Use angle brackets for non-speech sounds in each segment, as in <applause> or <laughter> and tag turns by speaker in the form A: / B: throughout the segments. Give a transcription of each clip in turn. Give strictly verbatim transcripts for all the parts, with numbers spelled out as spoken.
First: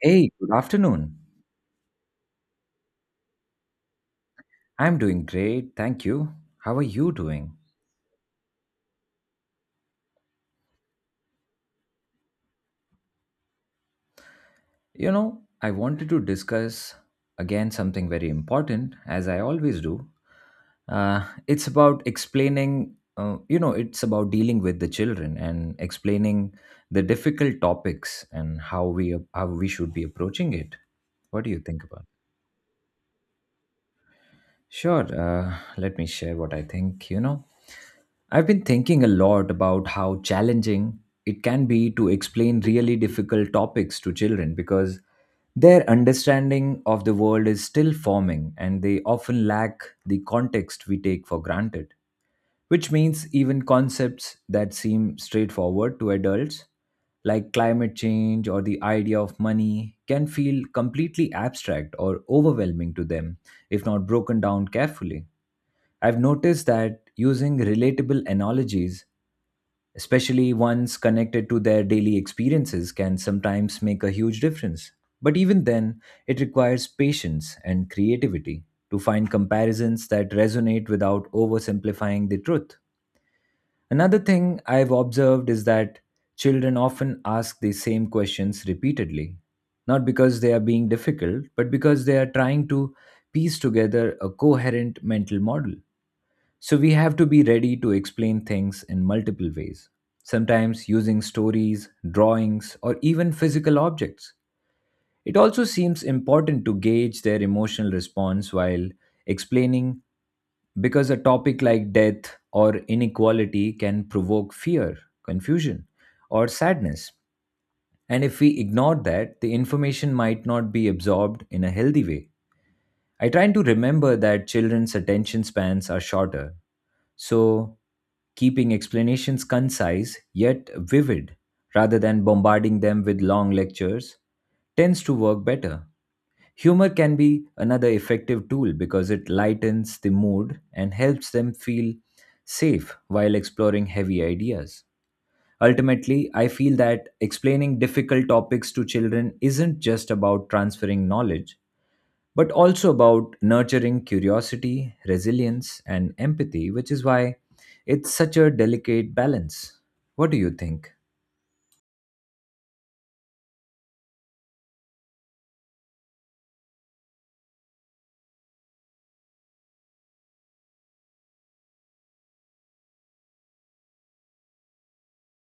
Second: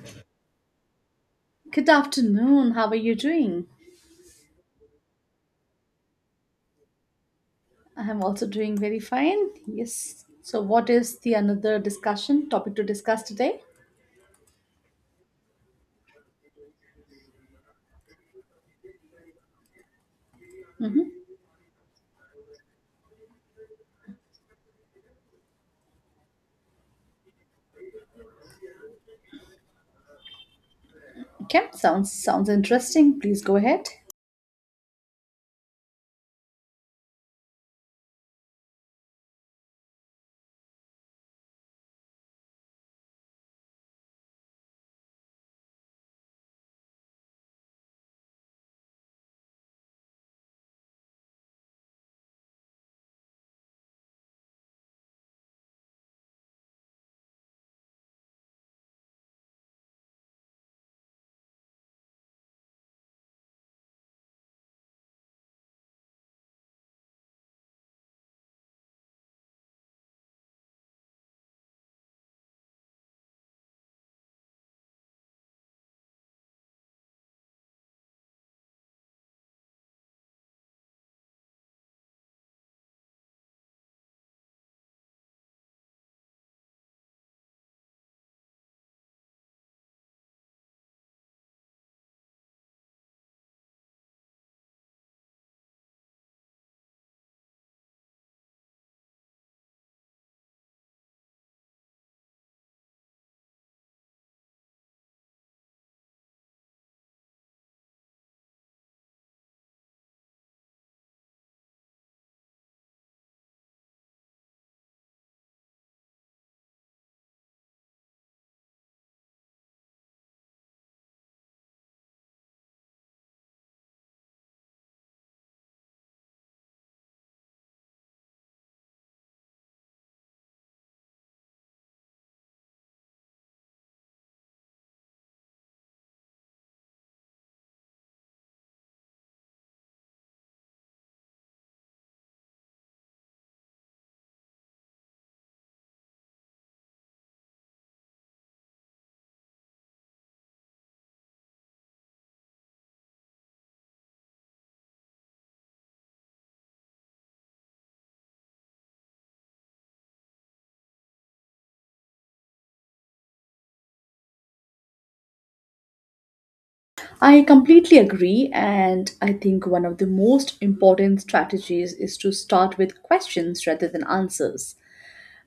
A: Hey, good afternoon.
B: Good afternoon. How are you doing?
A: I'm doing great, thank you. How are you doing?
B: I am also doing very fine. Yes. So, what is the another discussion topic to discuss today?
A: You know, I wanted to discuss again something very important, as I always do.
B: hmm
A: Uh, it's about explaining, uh, you know, it's about dealing with the children and explaining the difficult topics and how we how we should be approaching it. What do you
B: Okay,
A: think about it?
B: sounds sounds interesting. Please go ahead.
A: Sure, uh, let me share what I think. You know, I've been thinking a lot about how challenging it can be to explain really difficult topics to children because their understanding of the world is still forming and they often lack the context we take for granted, which means even concepts that seem straightforward to adults, like climate change or the idea of money, can feel completely abstract or overwhelming to them if not broken down carefully. I've noticed that using relatable analogies, especially ones connected to their daily experiences, can sometimes make a huge difference. But even then, it requires patience and creativity to find comparisons that resonate without oversimplifying the truth. Another thing I've observed is that children often ask the same questions repeatedly, not because they are being difficult, but because they are trying to piece together a coherent mental model. So we have to be ready to explain things in multiple ways, sometimes using stories, drawings, or even physical objects. It also seems important to gauge their emotional response while explaining because a topic like death or inequality can provoke fear, confusion, or sadness. And if we ignore that, the information might not be absorbed in a healthy way. I try to remember that children's attention spans are shorter, so keeping explanations concise yet vivid rather than bombarding them with long lectures tends to work better. Humor can be another effective tool because it lightens the mood and helps them feel safe while exploring heavy ideas. Ultimately, I feel that explaining difficult topics to children isn't just about transferring knowledge, but also about nurturing curiosity, resilience, and empathy, which is why it's such a delicate balance. What do you think?
B: I completely agree, and I think one of the most important strategies is to start with questions rather than answers.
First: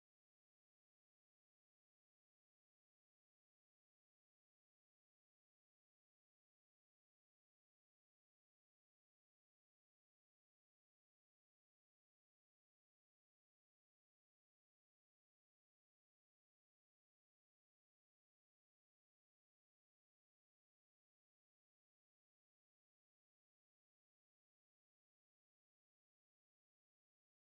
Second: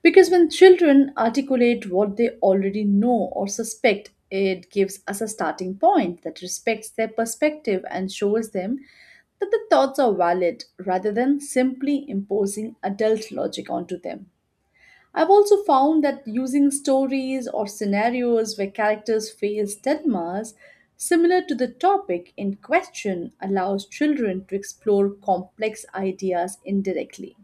B: Because when children articulate what they already know or suspect, it gives us a starting point that respects their perspective and shows them that the thoughts are valid rather than simply imposing adult logic onto them. I've also found that using stories or scenarios where characters face dilemmas similar to the topic in question allows children to explore complex ideas indirectly,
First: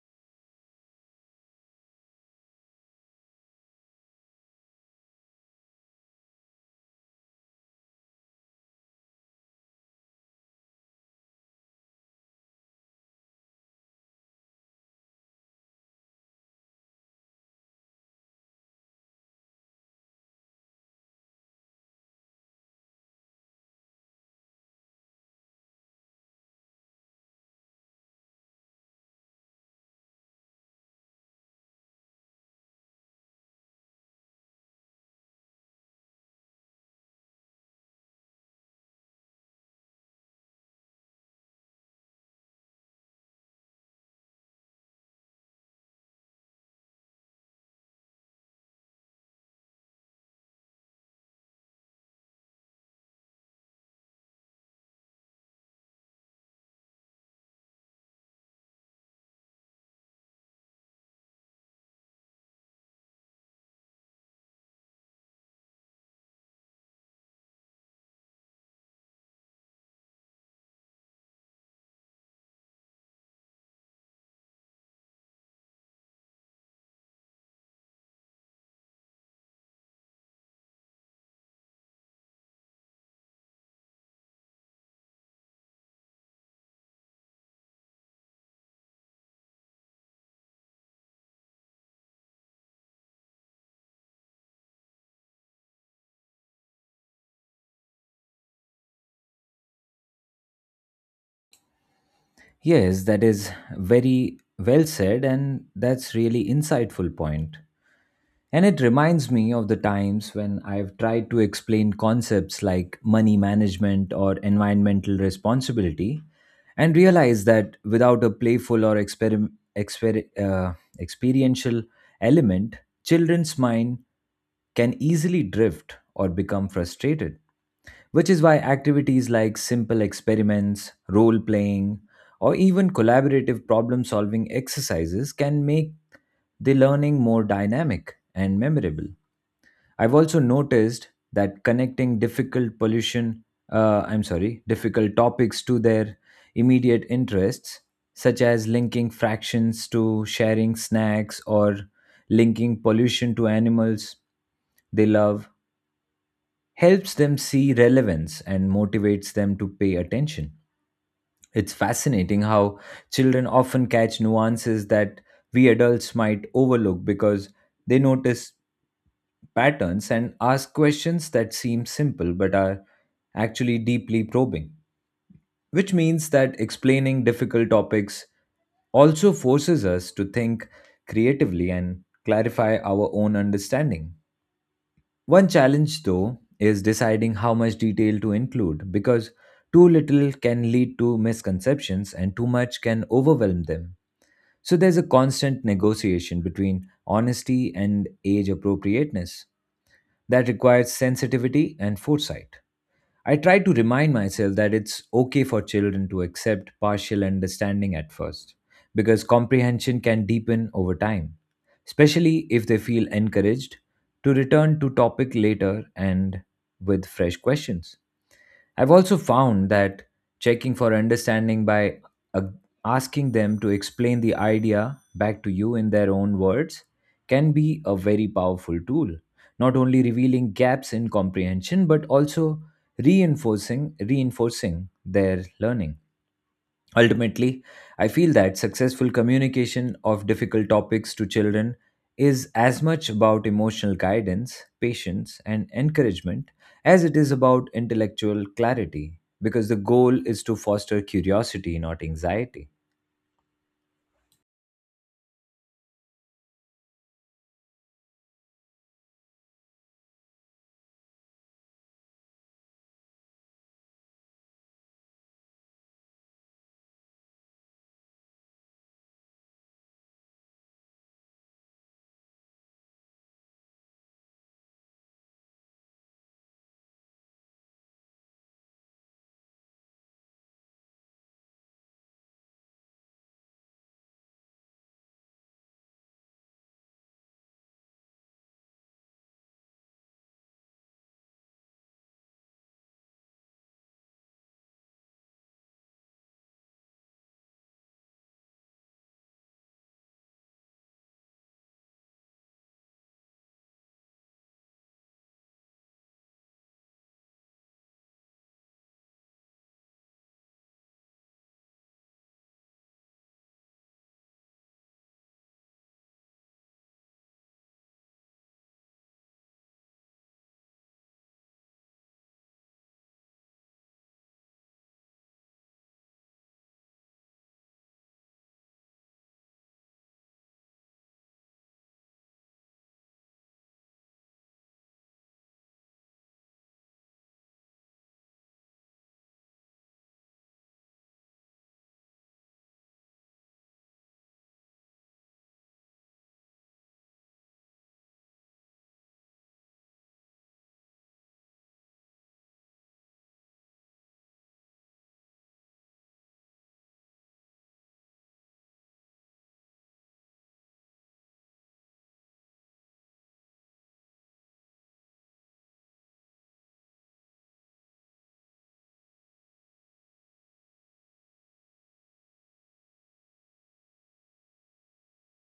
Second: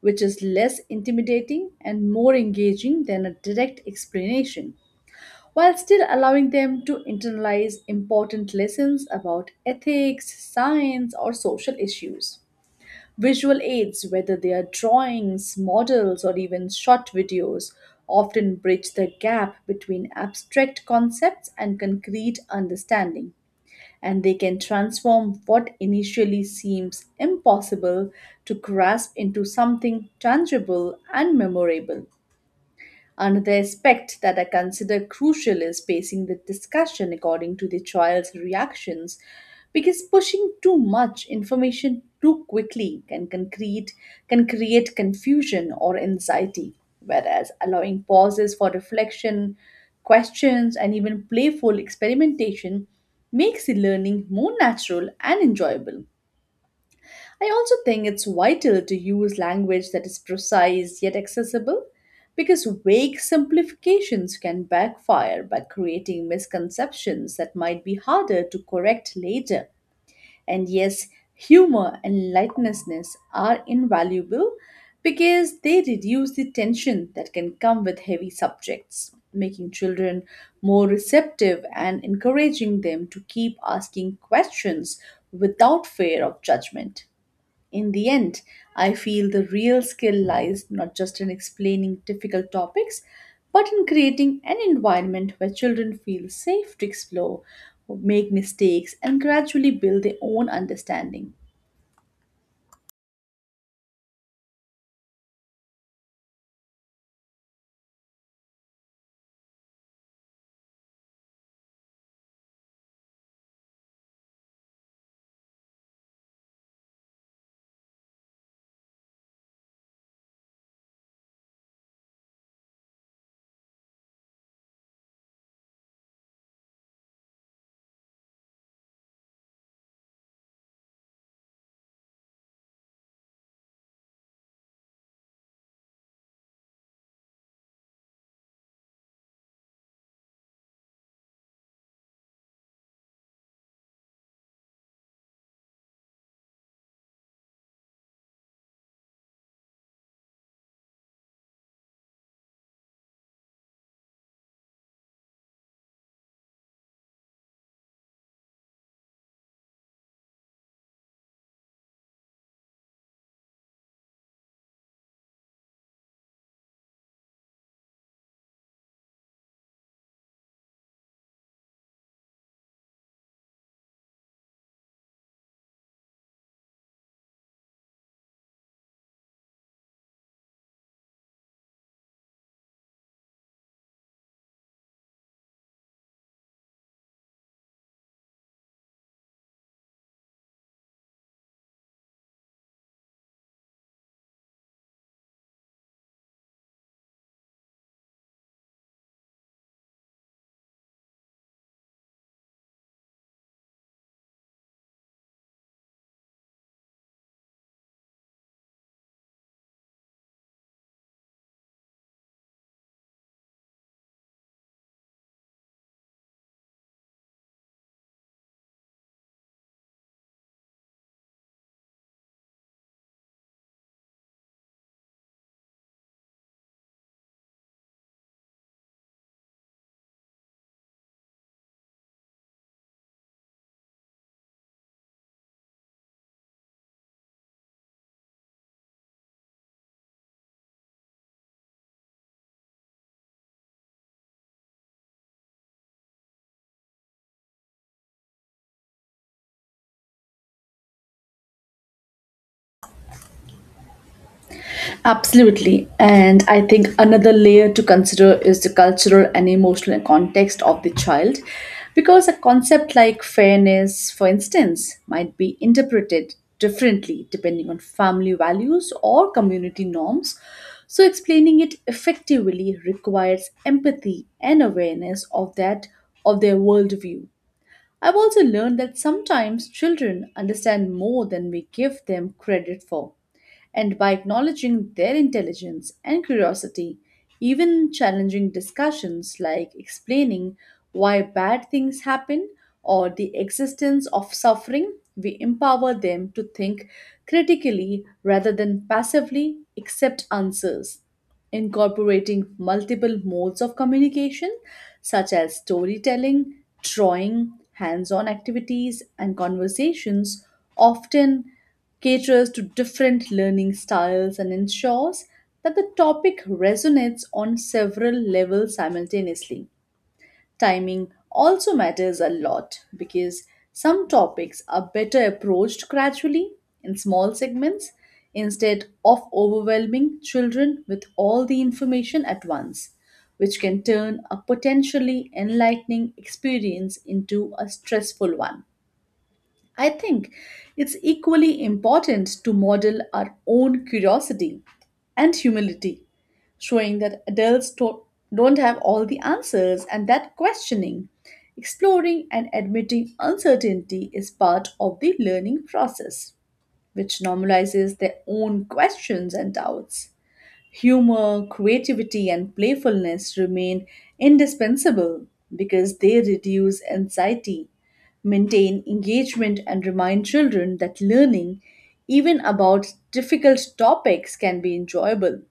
B: which is less intimidating and more engaging than a direct explanation, while still allowing them to internalize important lessons about ethics, science, or social issues. Visual aids, whether they are drawings, models, or even short videos, often bridge the gap between abstract concepts and concrete understanding, and they can transform what initially seems impossible to grasp into something tangible and memorable. Another aspect that I consider crucial is pacing the discussion according to the child's reactions, because pushing too much information too quickly can, can, create, can create confusion or anxiety, whereas allowing pauses for reflection, questions, and even playful experimentation makes the learning more natural and enjoyable. I also think it's vital to use language that is precise yet accessible, because vague simplifications can backfire by creating misconceptions that might be harder to correct later. And yes, humor and lightness are invaluable because they reduce the tension that can come with heavy subjects, making children more receptive and encouraging them to keep asking questions without fear of judgment. In the end, I feel the real skill lies not just in explaining difficult topics, but in creating an environment where children feel safe to explore, make mistakes, and gradually build their own understanding.
A: Yes, that is very well said, and that's really insightful point. And it reminds me of the times when I've tried to explain concepts like money management or environmental responsibility and realized that without a playful or experim- exper- uh, experiential element, children's mind can easily drift or become frustrated, which is why activities like simple experiments, role playing, or even collaborative problem solving exercises can make the learning more dynamic and memorable. I've also noticed that connecting difficult pollution, uh, I'm sorry, difficult topics to their immediate interests, such as linking fractions to sharing snacks or linking pollution to animals they love, helps them see relevance and motivates them to pay attention. It's fascinating how children often catch nuances that we adults might overlook because they notice patterns and ask questions that seem simple but are actually deeply probing, which means that explaining difficult topics also forces us to think creatively and clarify our own understanding. One challenge, though, is deciding how much detail to include because too little can lead to misconceptions and too much can overwhelm them. So there's a constant negotiation between honesty and age appropriateness that requires sensitivity and foresight. I try to remind myself that it's okay for children to accept partial understanding at first, because comprehension can deepen over time, especially if they feel encouraged to return to topic later and with fresh questions. I've also found that checking for understanding by uh, asking them to explain the idea back to you in their own words can be a very powerful tool, not only revealing gaps in comprehension but also reinforcing reinforcing their learning. Ultimately, I feel that successful communication of difficult topics to children is as much about emotional guidance, patience, and encouragement as it is about intellectual clarity, because the goal is to foster curiosity, not anxiety.
B: Absolutely. And I think another layer to consider is the cultural and emotional context of the child. Because a concept like fairness, for instance, might be interpreted differently depending on family values or community norms. So, explaining it effectively requires empathy and awareness of that, of their worldview. I've also learned that sometimes children understand more than we give them credit for, and by acknowledging their intelligence and curiosity, even challenging discussions like explaining why bad things happen or the existence of suffering, we empower them to think critically rather than passively accept answers. Incorporating multiple modes of communication such as storytelling, drawing, hands on activities, and conversations often caters to different learning styles and ensures that the topic resonates on several levels simultaneously. Timing also matters a lot, because some topics are better approached gradually in small segments instead of overwhelming children with all the information at once, which can turn a potentially enlightening experience into a stressful one. I think it's equally important to model our own curiosity and humility, showing that adults to- don't have all the answers and that questioning, exploring, and admitting uncertainty is part of the learning process, which normalizes their own questions and doubts. Humor, creativity, and playfulness remain indispensable because they reduce anxiety, maintain engagement, and remind children that learning, even about difficult topics, can be enjoyable.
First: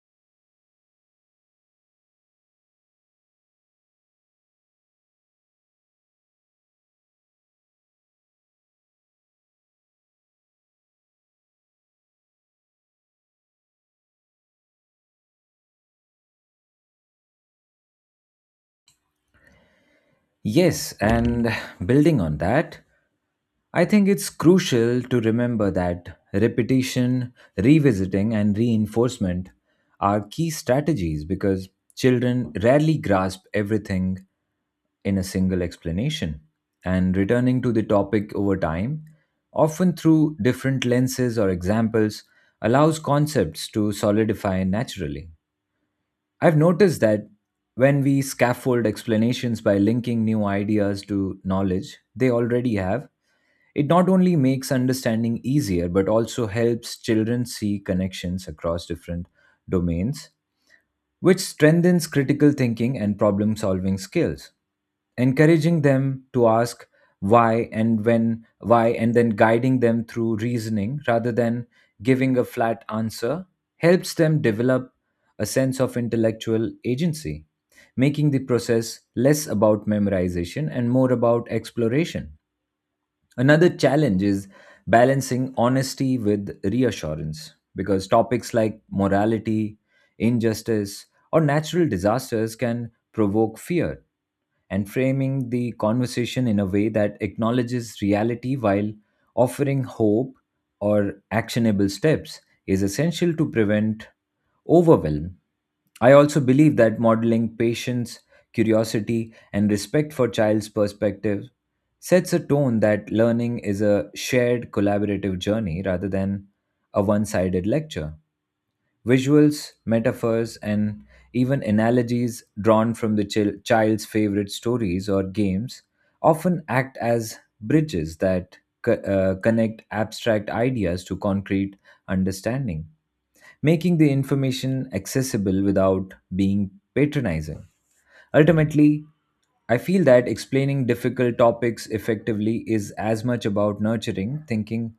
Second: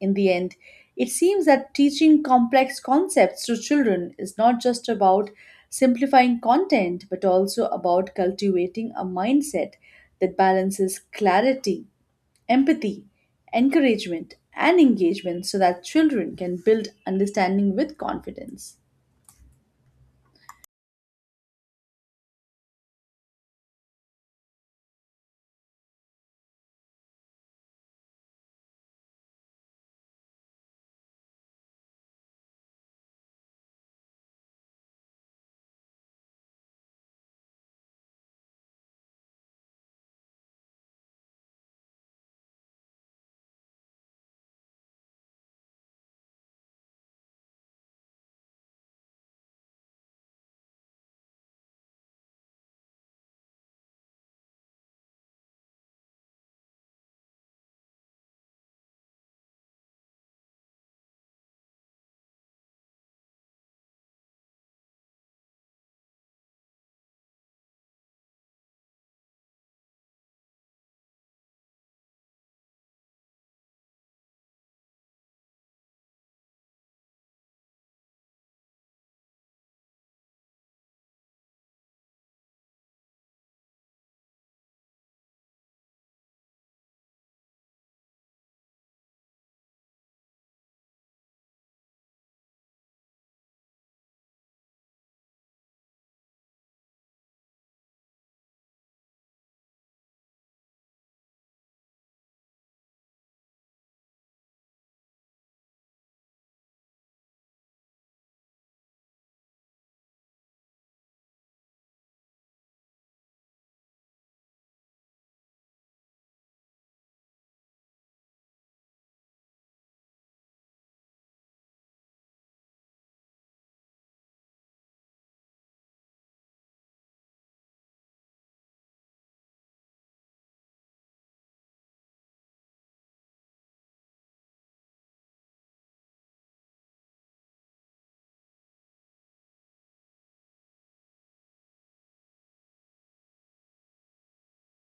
B: In the end, it seems that teaching complex concepts to children is not just about simplifying content but also about cultivating a mindset that balances clarity, empathy, encouragement, and engagement so that children can build understanding with confidence.
A: Yes, and building on that, I think it's crucial to remember that repetition, revisiting, and reinforcement are key strategies because children rarely grasp everything in a single explanation. And returning to the topic over time, often through different lenses or examples, allows concepts to solidify naturally. I've noticed that when we scaffold explanations by linking new ideas to knowledge they already have, it not only makes understanding easier, but also helps children see connections across different domains, which strengthens critical thinking and problem solving skills. Encouraging them to ask why and when, why, and then guiding them through reasoning rather than giving a flat answer helps them develop a sense of intellectual agency, making the process less about memorization and more about exploration. Another challenge is balancing honesty with reassurance because topics like morality, injustice, or natural disasters can provoke fear, and framing the conversation in a way that acknowledges reality while offering hope or actionable steps is essential to prevent overwhelm. I also believe that modeling patience, curiosity, and respect for child's perspective sets a tone that learning is a shared collaborative journey rather than a one sided lecture. Visuals, metaphors, and even analogies drawn from the chil- child's favorite stories or games often act as bridges that co- uh, connect abstract ideas to concrete understanding, making the information accessible without being patronizing. Ultimately, I feel that explaining difficult topics effectively is as much about nurturing thinking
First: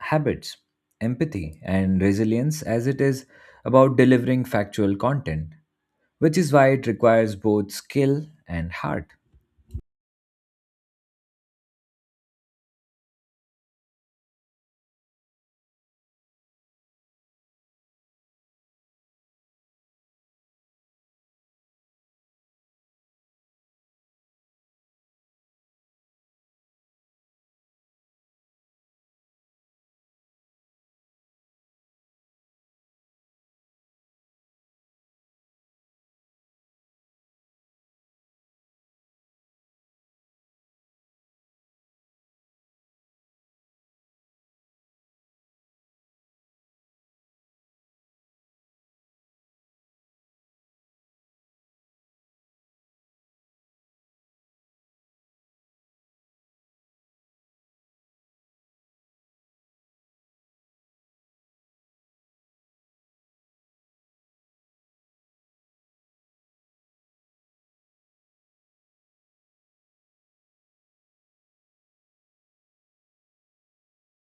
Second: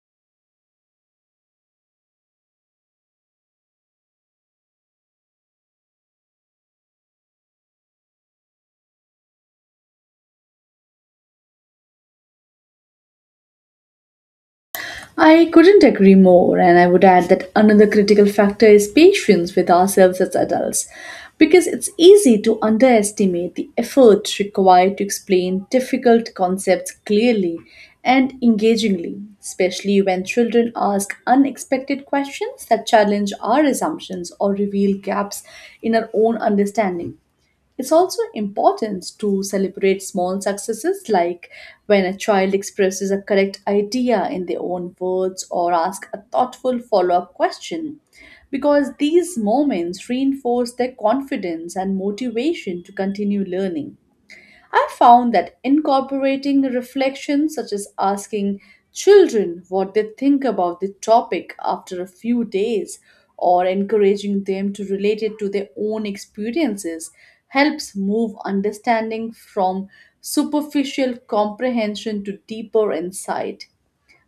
A: habits, empathy, and resilience as it is about delivering factual content, which is why it requires both skill and heart.
B: I couldn't agree more, and I would add that another critical factor is patience with ourselves as adults, because it's easy to underestimate the effort required to explain difficult concepts clearly and engagingly, especially when children ask unexpected questions that challenge our assumptions or reveal gaps in our own understanding. It's also important to celebrate small successes, like when a child expresses a correct idea in their own words or asks a thoughtful follow up question, because these moments reinforce their confidence and motivation to continue learning. I found that incorporating reflections, such as asking children what they think about the topic after a few days or encouraging them to relate it to their own experiences, helps move understanding from superficial comprehension to deeper insight.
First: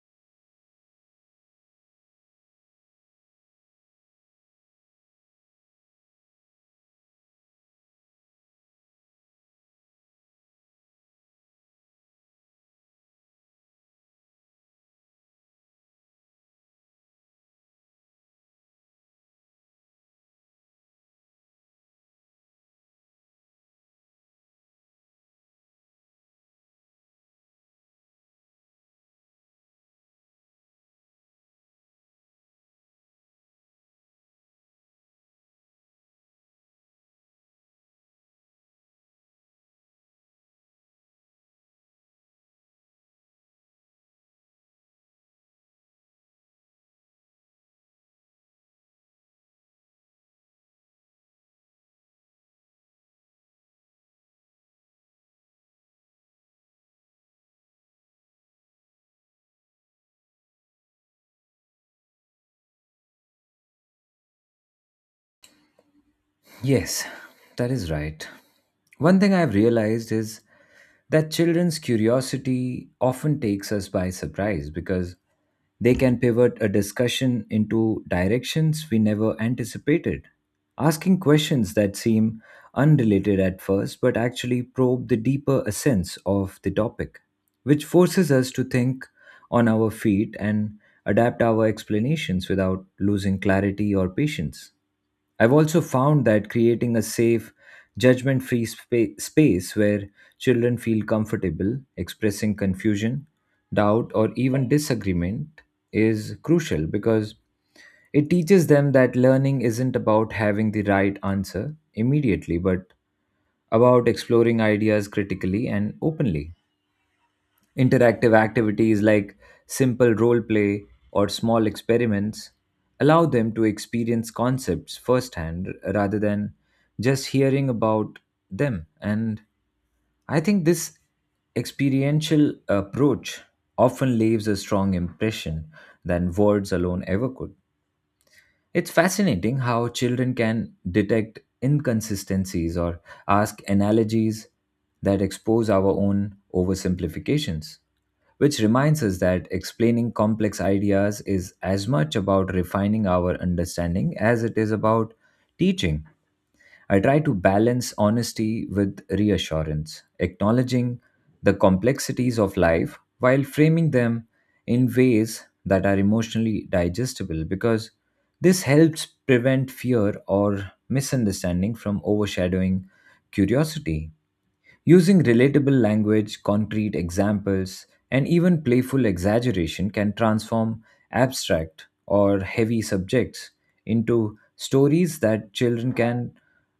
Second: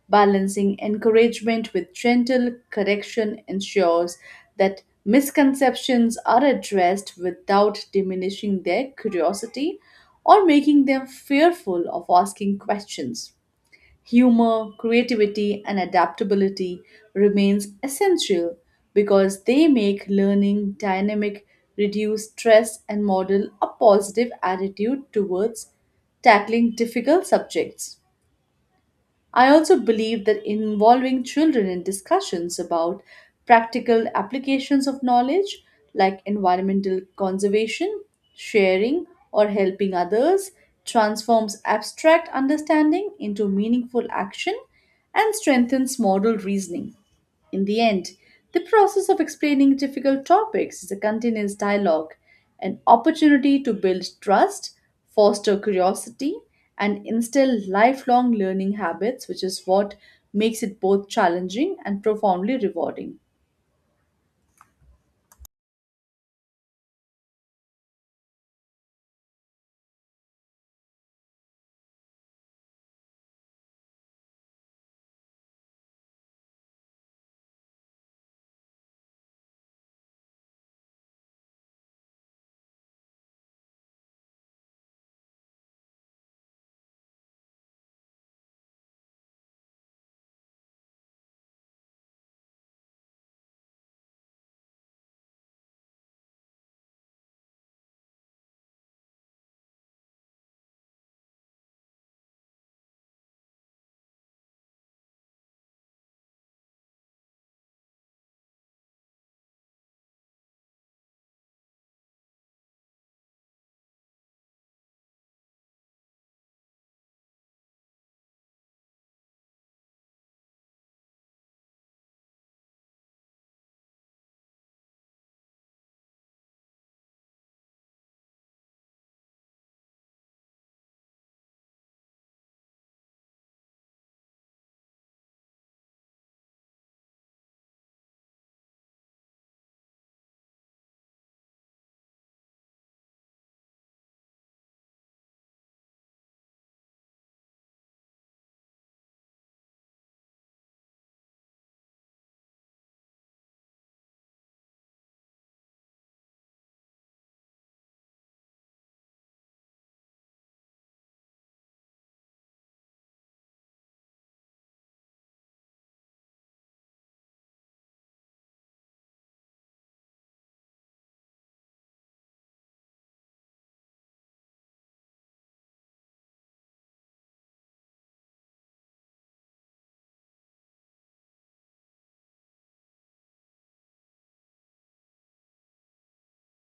B: Balancing encouragement with gentle correction ensures that misconceptions are addressed without diminishing their curiosity or making them fearful of asking questions. Humor, creativity, and adaptability remains essential because they make learning dynamic, reduce stress, and model a positive attitude towards tackling difficult subjects. I also believe that involving children in discussions about practical applications of knowledge, like environmental conservation, sharing, or helping others, transforms abstract understanding into meaningful action and strengthens moral reasoning. In the end, the process of explaining difficult topics is a continuous dialogue, an opportunity to build trust, foster curiosity, and instill lifelong learning habits, which is what makes it both challenging and profoundly rewarding.
A: Yes, that is right. One thing I've realized is that children's curiosity often takes us by surprise because they can pivot a discussion into directions we never anticipated. Asking questions that seem unrelated at first but actually probe the deeper essence of the topic, which forces us to think on our feet and adapt our explanations without losing clarity or patience. I've also found that creating a safe, judgment free spa- space where children feel comfortable expressing confusion, doubt, or even disagreement is crucial because it teaches them that learning isn't about having the right answer immediately, but about exploring ideas critically and openly. Interactive activities like simple role play or small experiments allow them to experience concepts firsthand rather than just hearing about them. And I think this experiential approach often leaves a strong impression than words alone ever could. It's fascinating how children can detect inconsistencies or ask analogies that expose our own oversimplifications, which reminds us that explaining complex ideas is as much about refining our understanding as it is about teaching. I try to balance honesty with reassurance, acknowledging the complexities of life while framing them in ways that are emotionally digestible because this helps prevent fear or misunderstanding from overshadowing curiosity. Using relatable language, concrete examples, and even playful exaggeration can transform abstract or heavy subjects into stories that children can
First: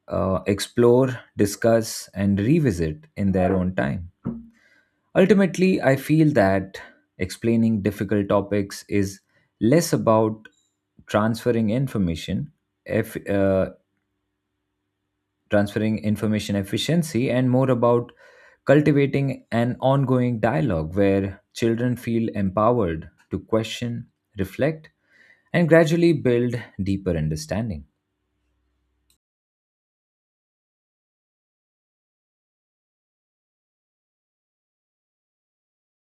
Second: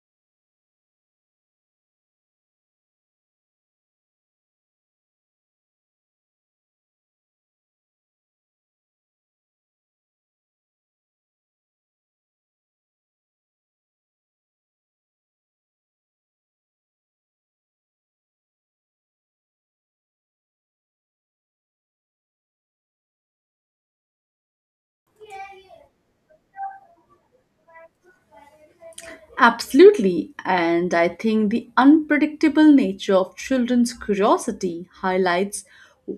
A: uh, explore, discuss, and revisit in their own time. Ultimately, I feel that explaining difficult topics is less about transferring information if, uh, transferring information efficiency, and more about cultivating an ongoing dialogue where children feel empowered to question, reflect, and gradually build deeper understanding.
B: Absolutely, and I think the unpredictable nature of children's curiosity highlights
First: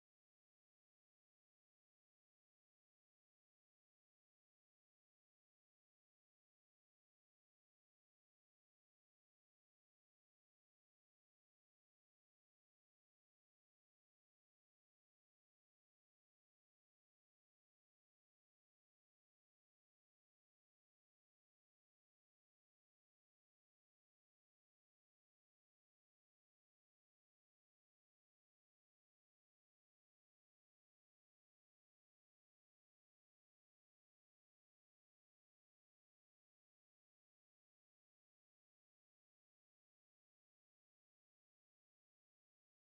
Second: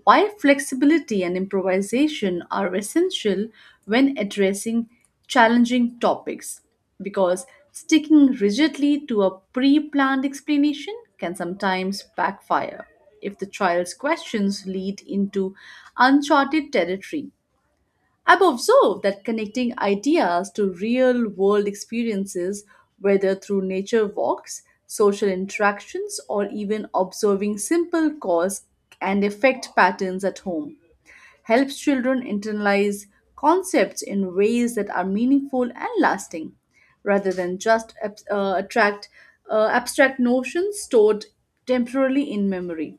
B: why flexibility and improvisation are essential when addressing challenging topics. Because sticking rigidly to a pre planned explanation can sometimes backfire if the child's questions lead into uncharted territory. I've observed that connecting ideas to real world experiences, whether through nature walks, social interactions, or even observing simple cause and effect patterns at home, helps children internalize concepts in ways that are meaningful and lasting, rather than just ab- uh, attract uh, abstract notions stored temporarily in memory.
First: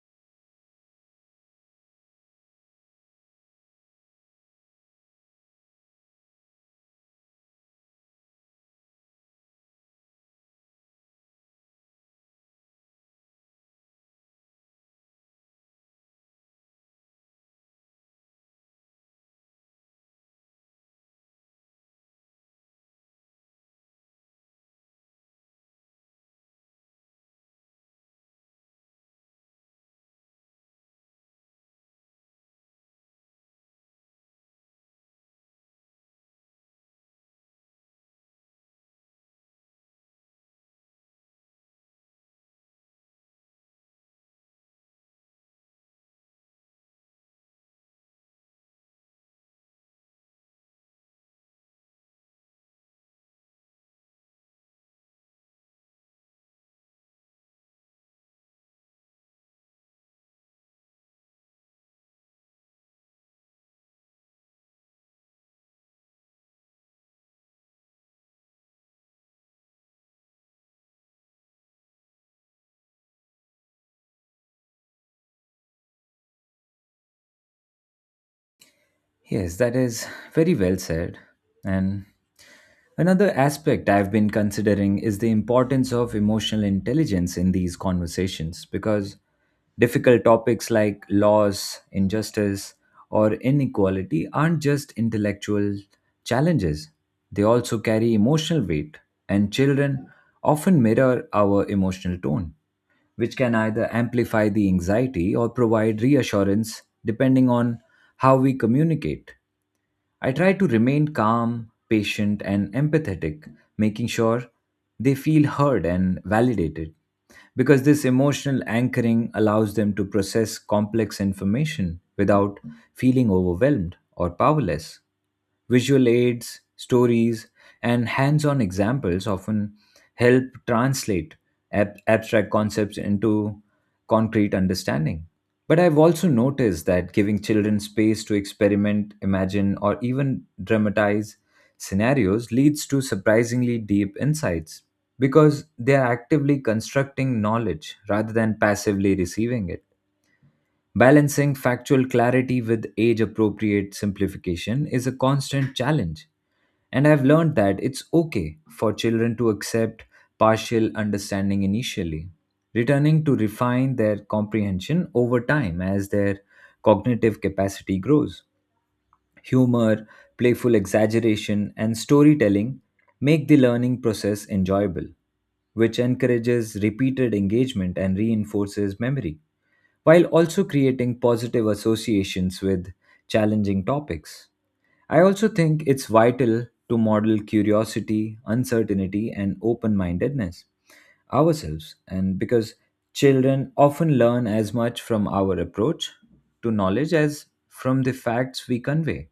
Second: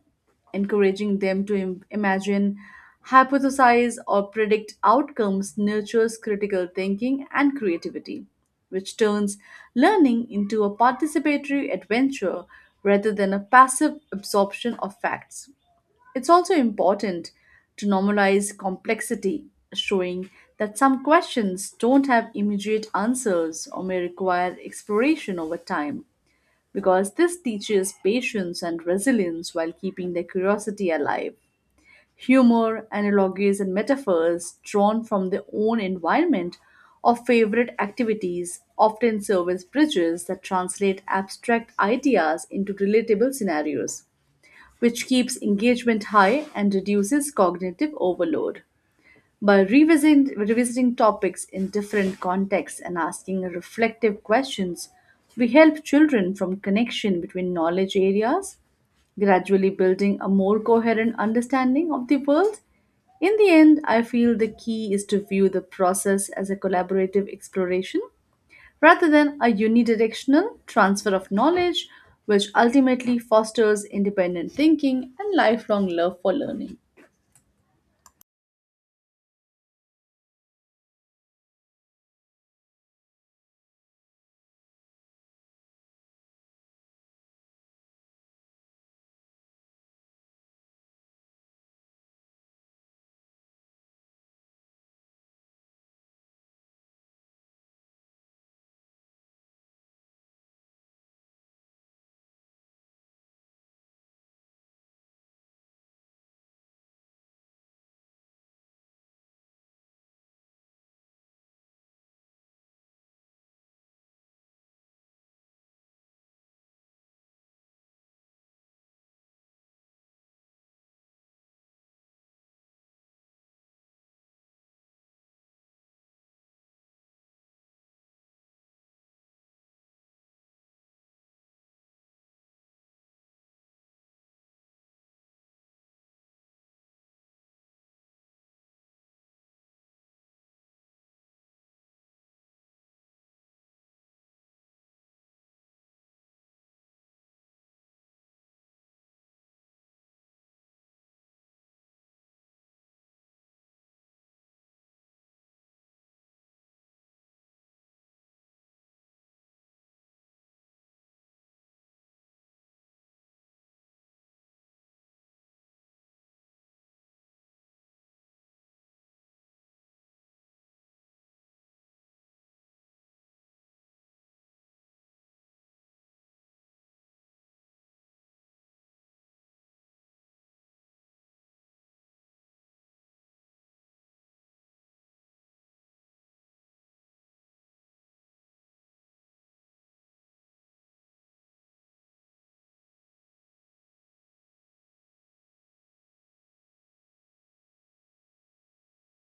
B: Encouraging them to im- imagine, hypothesize, or predict outcomes nurtures critical thinking and creativity, which turns learning into a participatory adventure rather than a passive absorption of facts. It's also important to normalize complexity, showing that some questions don't have immediate answers or may require exploration over time, because this teaches patience and resilience while keeping their curiosity alive. Humor, analogies, and metaphors drawn from their own environment or favorite activities often serve as bridges that translate abstract ideas into relatable scenarios, which keeps engagement high and reduces cognitive overload. By revising, revisiting topics in different contexts and asking reflective questions, we help children from connection between knowledge areas, gradually building a more coherent understanding of the world. In the end, I feel the key is to view the process as a collaborative exploration rather than a unidirectional transfer of knowledge, which ultimately fosters independent thinking and lifelong love for learning.
A: Yes, that is very well said. And another aspect I've been considering is the importance of emotional intelligence in these conversations because difficult topics like loss, injustice, or inequality aren't just intellectual challenges, they also carry emotional weight, and children often mirror our emotional tone, which can either amplify the anxiety or provide reassurance depending on how we communicate. I try to remain calm, patient, and empathetic, making sure they feel heard and validated because this emotional anchoring allows them to process complex information without feeling overwhelmed or powerless. Visual aids, stories, and hands on examples often help translate ab- abstract concepts into concrete understanding. But I've also noticed that giving children space to experiment, imagine, or even dramatize scenarios leads to surprisingly deep insights because they are actively constructing knowledge rather than passively receiving it. Balancing factual clarity with age appropriate simplification is a constant challenge, and I've learned that it's okay for children to accept partial understanding initially, returning to refine their comprehension over time as their cognitive capacity grows. Humor, playful exaggeration, and storytelling make the learning process enjoyable, which encourages repeated engagement and reinforces memory, while also creating positive associations with challenging topics. I also think it's vital to model curiosity, uncertainty, and open mindedness ourselves, and because children often learn as much from our approach to knowledge as from the facts we convey.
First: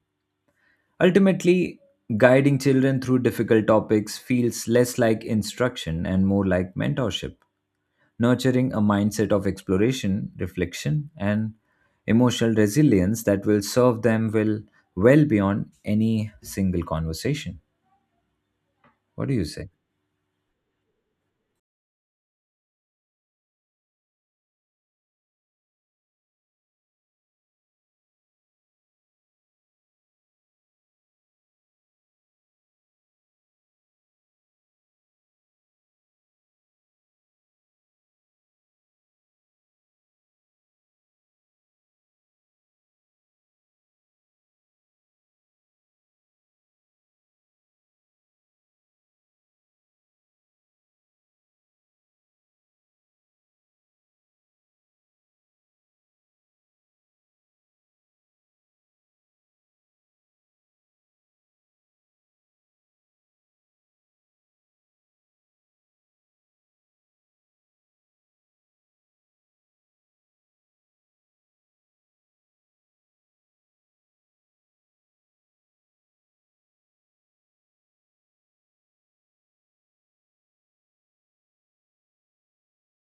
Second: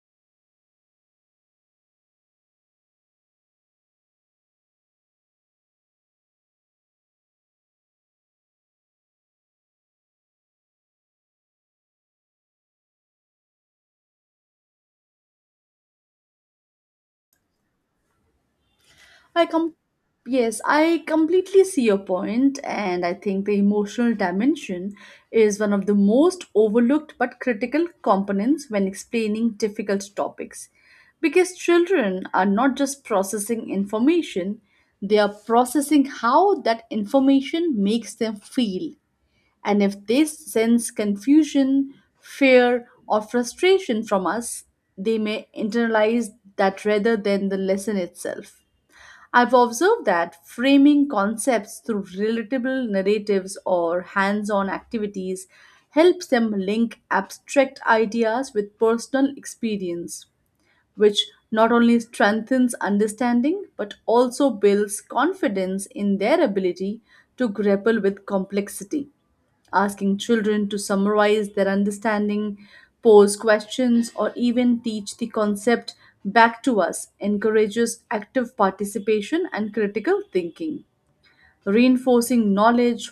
A: Ultimately, guiding children through difficult topics feels less like instruction and more like mentorship, nurturing a mindset of exploration, reflection, and emotional resilience that will serve them will well beyond any single conversation. What do you
B: I
A: say?
B: com- yes, I completely see your point, and I think the emotional dimension is one of the most overlooked but critical components when explaining difficult topics. Because children are not just processing information, they are processing how that information makes them feel. And if they sense confusion, fear, or frustration from us, they may internalize that rather than the lesson itself. I've observed that framing concepts through relatable narratives or hands on activities helps them link abstract ideas with personal experience, which not only strengthens understanding but also builds confidence in their ability to grapple with complexity. Asking children to summarize their understanding, pose questions, or even teach the concept back to us encourages active participation and critical thinking, reinforcing knowledge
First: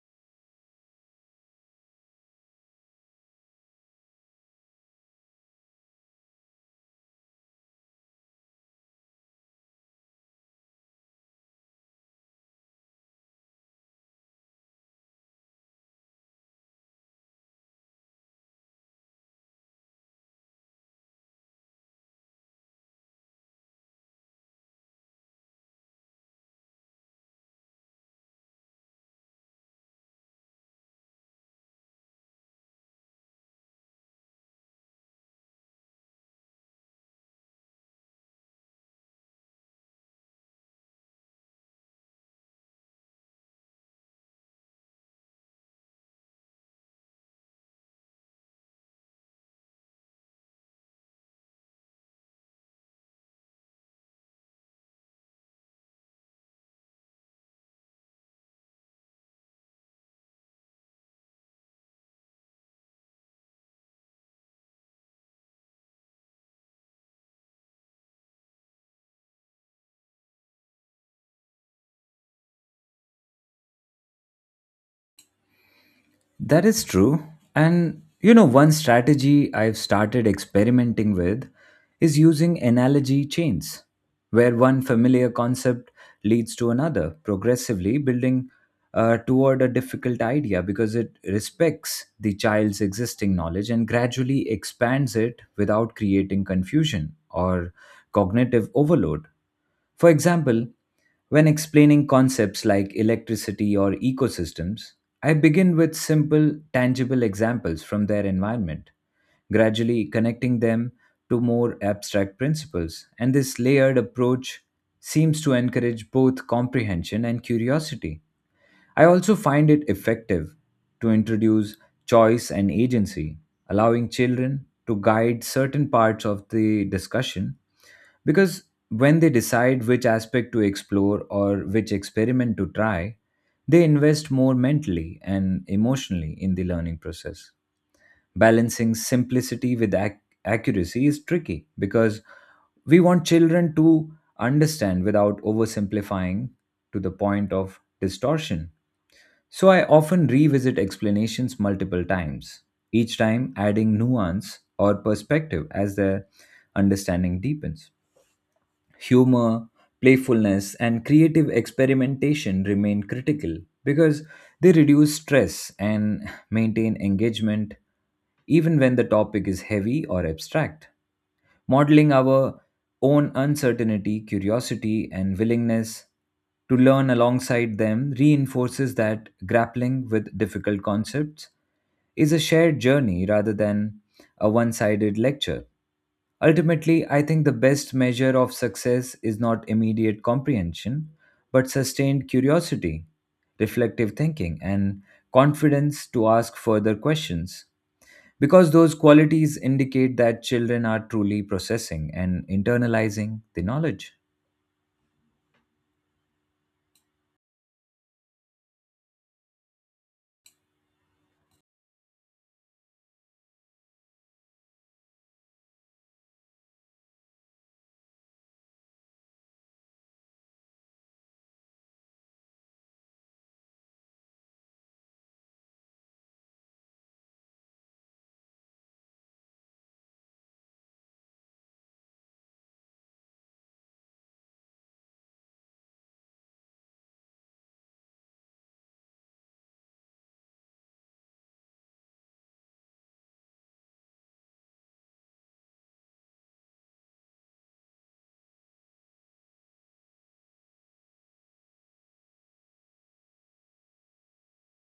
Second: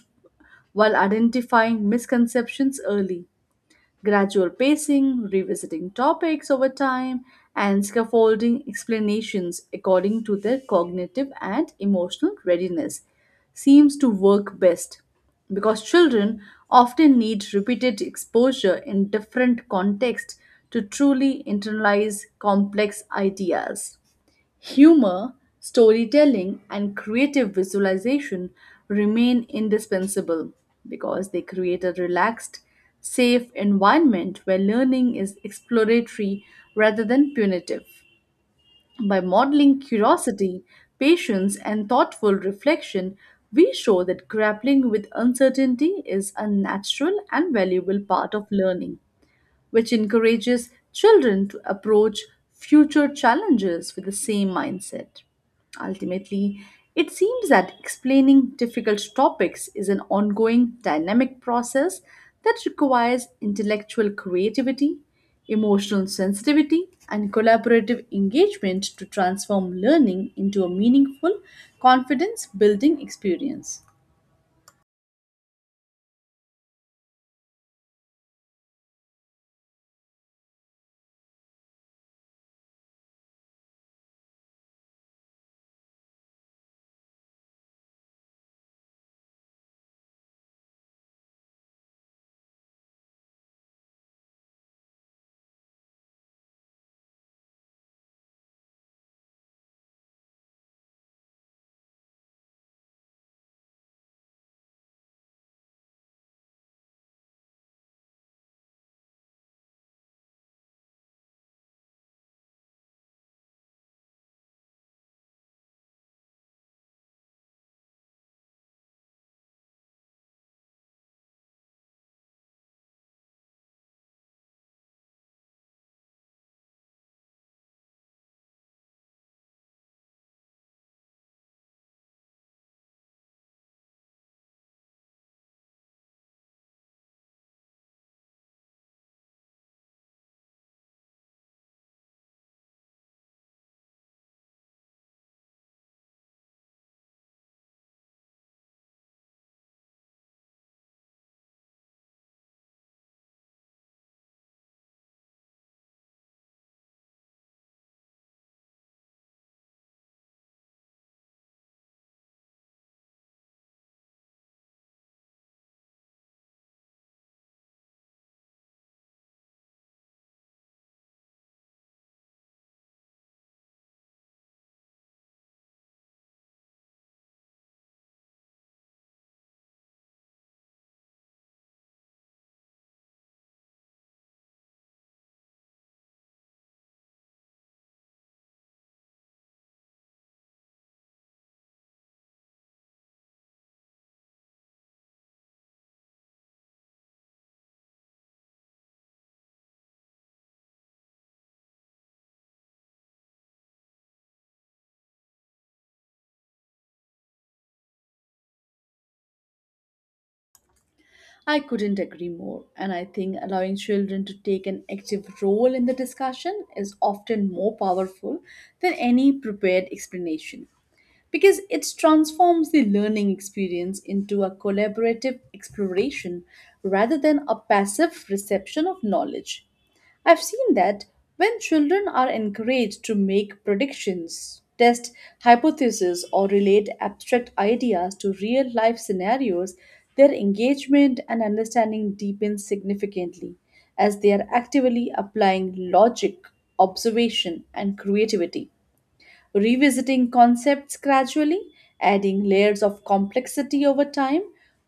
B: while identifying misconceptions early. Gradual pacing, revisiting topics over time, and scaffolding explanations according to their cognitive and emotional readiness seems to work best, because children often need repeated exposure in different contexts to truly internalize complex ideas. Humor, storytelling, and creative visualization remain indispensable because they create a relaxed, safe environment where learning is exploratory rather than punitive. By modeling curiosity, patience, and thoughtful reflection, we show that grappling with uncertainty is a natural and valuable part of learning, which encourages children to approach future challenges with the same mindset. Ultimately, it seems that explaining difficult topics is an ongoing dynamic process that requires intellectual creativity, emotional sensitivity, and collaborative engagement to transform learning into a meaningful, confidence building experience.
A: That is true. And you know, one strategy I've started experimenting with is using analogy chains, where one familiar concept leads to another, progressively building uh, toward a difficult idea because it respects the child's existing knowledge and gradually expands it without creating confusion or cognitive overload. For example, when explaining concepts like electricity or ecosystems, I begin with simple, tangible examples from their environment, gradually connecting them to more abstract principles. And this layered approach seems to encourage both comprehension and curiosity. I also find it effective to introduce choice and agency, allowing children to guide certain parts of the discussion because when they decide which aspect to explore or which experiment to try, they invest more mentally and emotionally in the learning process. Balancing simplicity with ac- accuracy is tricky because we want children to understand without oversimplifying to the point of distortion. So I often revisit explanations multiple times, each time adding nuance or perspective as their understanding deepens. Humor, playfulness, and creative experimentation remain critical because they reduce stress and <sighs> maintain engagement even when the topic is heavy or abstract. Modeling our own uncertainty, curiosity, and willingness to learn alongside them reinforces that grappling with difficult concepts is a shared journey rather than a one sided lecture. Ultimately, I think the best measure of success is not immediate comprehension, but sustained curiosity, reflective thinking, and confidence to ask further questions, because those qualities indicate that children are truly processing and internalizing the knowledge.
B: I couldn't agree more, and I think allowing children to take an active role in the discussion is often more powerful than any prepared explanation because it transforms the learning experience into a collaborative exploration rather than a passive reception of knowledge. I've seen that when children are encouraged to make predictions, test hypotheses, or relate abstract ideas to real life scenarios, their engagement and understanding deepens significantly as they are actively applying logic, observation, and creativity. Revisiting concepts gradually, adding layers of complexity over time,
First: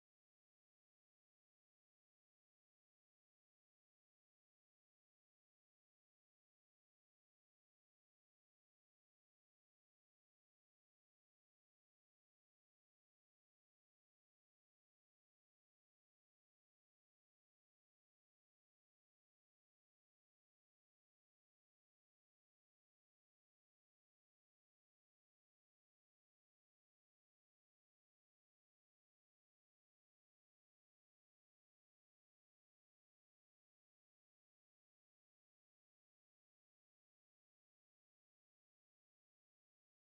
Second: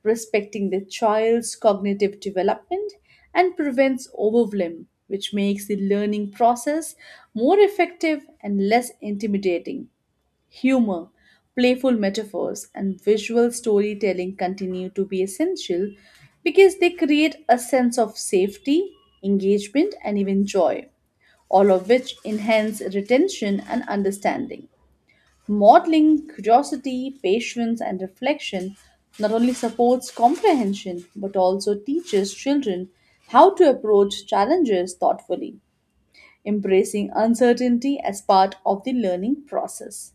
B: respecting the child's cognitive development, and prevents overwhelm, which makes the learning process more effective and less intimidating. Humor, playful metaphors, and visual storytelling continue to be essential because they create a sense of safety, engagement, and even joy, all of which enhance retention and understanding. Modeling curiosity, patience, and reflection not only supports comprehension but also teaches children how to approach challenges thoughtfully, embracing uncertainty as part of the learning process,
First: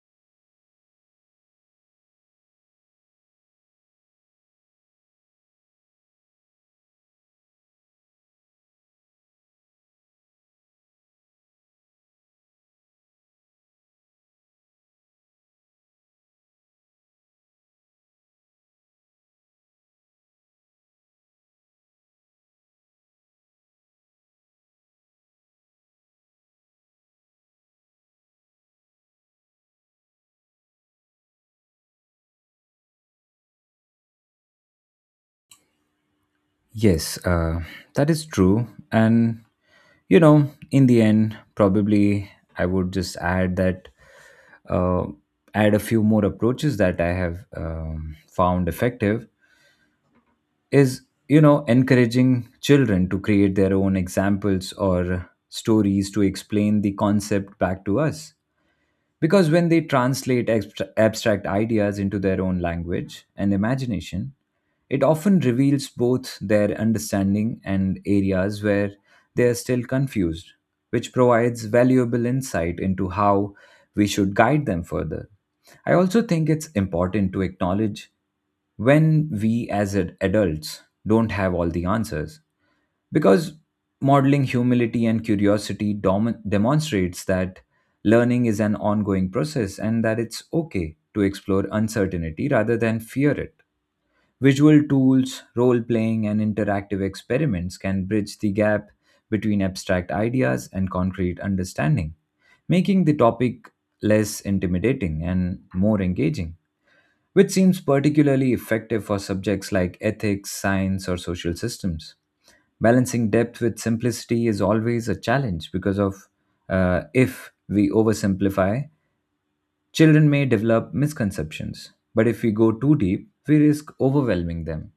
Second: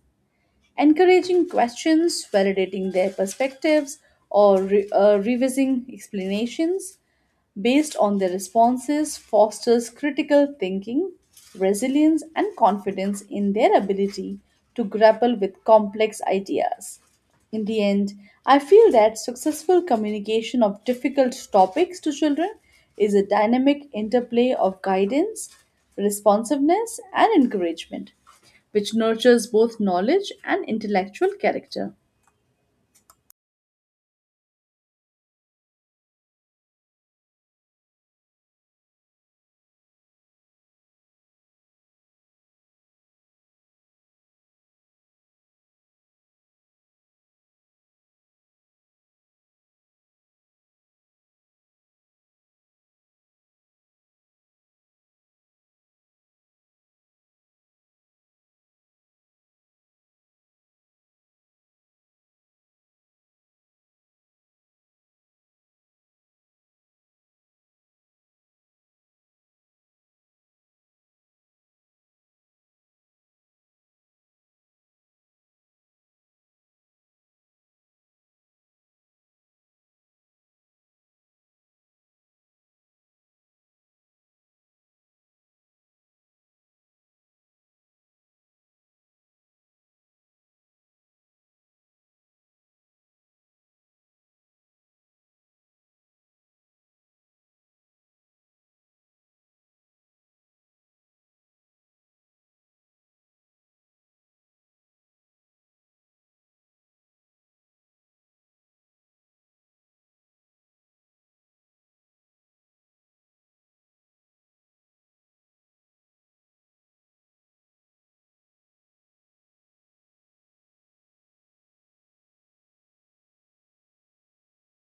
B: encouraging questions, validating their perspectives, or re- uh, revising explanations based on their responses fosters critical thinking, resilience, and confidence in their ability to grapple with complex ideas. In the end, I feel that successful communication of difficult topics to children is a dynamic interplay of guidance, responsiveness, and encouragement, which nurtures both knowledge and intellectual character.
A: Yes, uh, that is true. And, you know, in the end, probably I would just add that, uh, add a few more approaches that I have um, found effective is you know encouraging children to create their own examples or stories to explain the concept back to us because when they translate abstra- abstract ideas into their own language and imagination, it often reveals both their understanding and areas where they are still confused, which provides valuable insight into how we should guide them further. I also think it's important to acknowledge when we as ad- adults don't have all the answers because modeling humility and curiosity dom- demonstrates that learning is an ongoing process and that it's okay to explore uncertainty rather than fear it. Visual tools, role playing, and interactive experiments can bridge the gap between abstract ideas and concrete understanding, making the topic less intimidating and more engaging, which seems particularly effective for subjects like ethics, science, or social systems. Balancing depth with simplicity is always a challenge because of, uh, if we oversimplify, children may develop misconceptions. But if we go too deep, we risk overwhelming them.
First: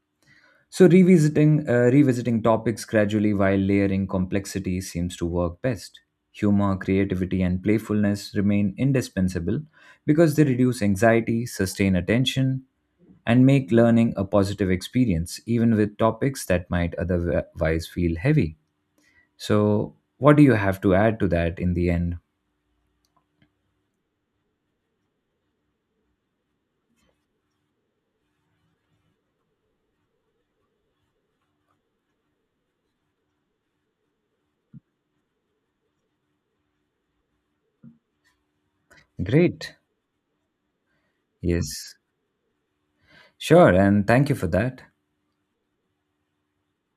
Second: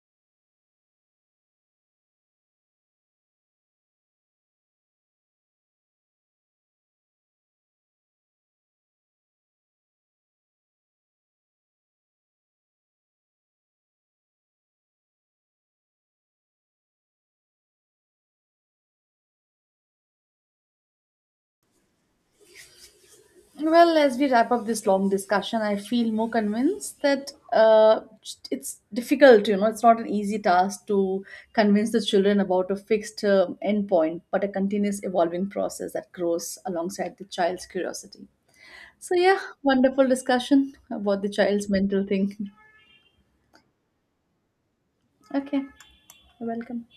A: So revisiting uh, revisiting topics gradually while layering complexity seems to work best. Humor, creativity, and playfulness remain indispensable because they reduce anxiety, sustain attention, and make learning a positive experience, even with topics that might otherwise feel heavy. So, what do you have to add to that in the end?
B: Well, as we wrap up this long discussion, I feel more convinced that uh, it's difficult, you know, it's not an easy task to convince the children about a fixed uh, endpoint, but a continuous evolving process that grows alongside the child's curiosity. So, yeah,
A: Great.
B: wonderful discussion about the child's
A: Yes.
B: mental thing.
A: Sure. And thank you for that.
B: Okay, you're welcome.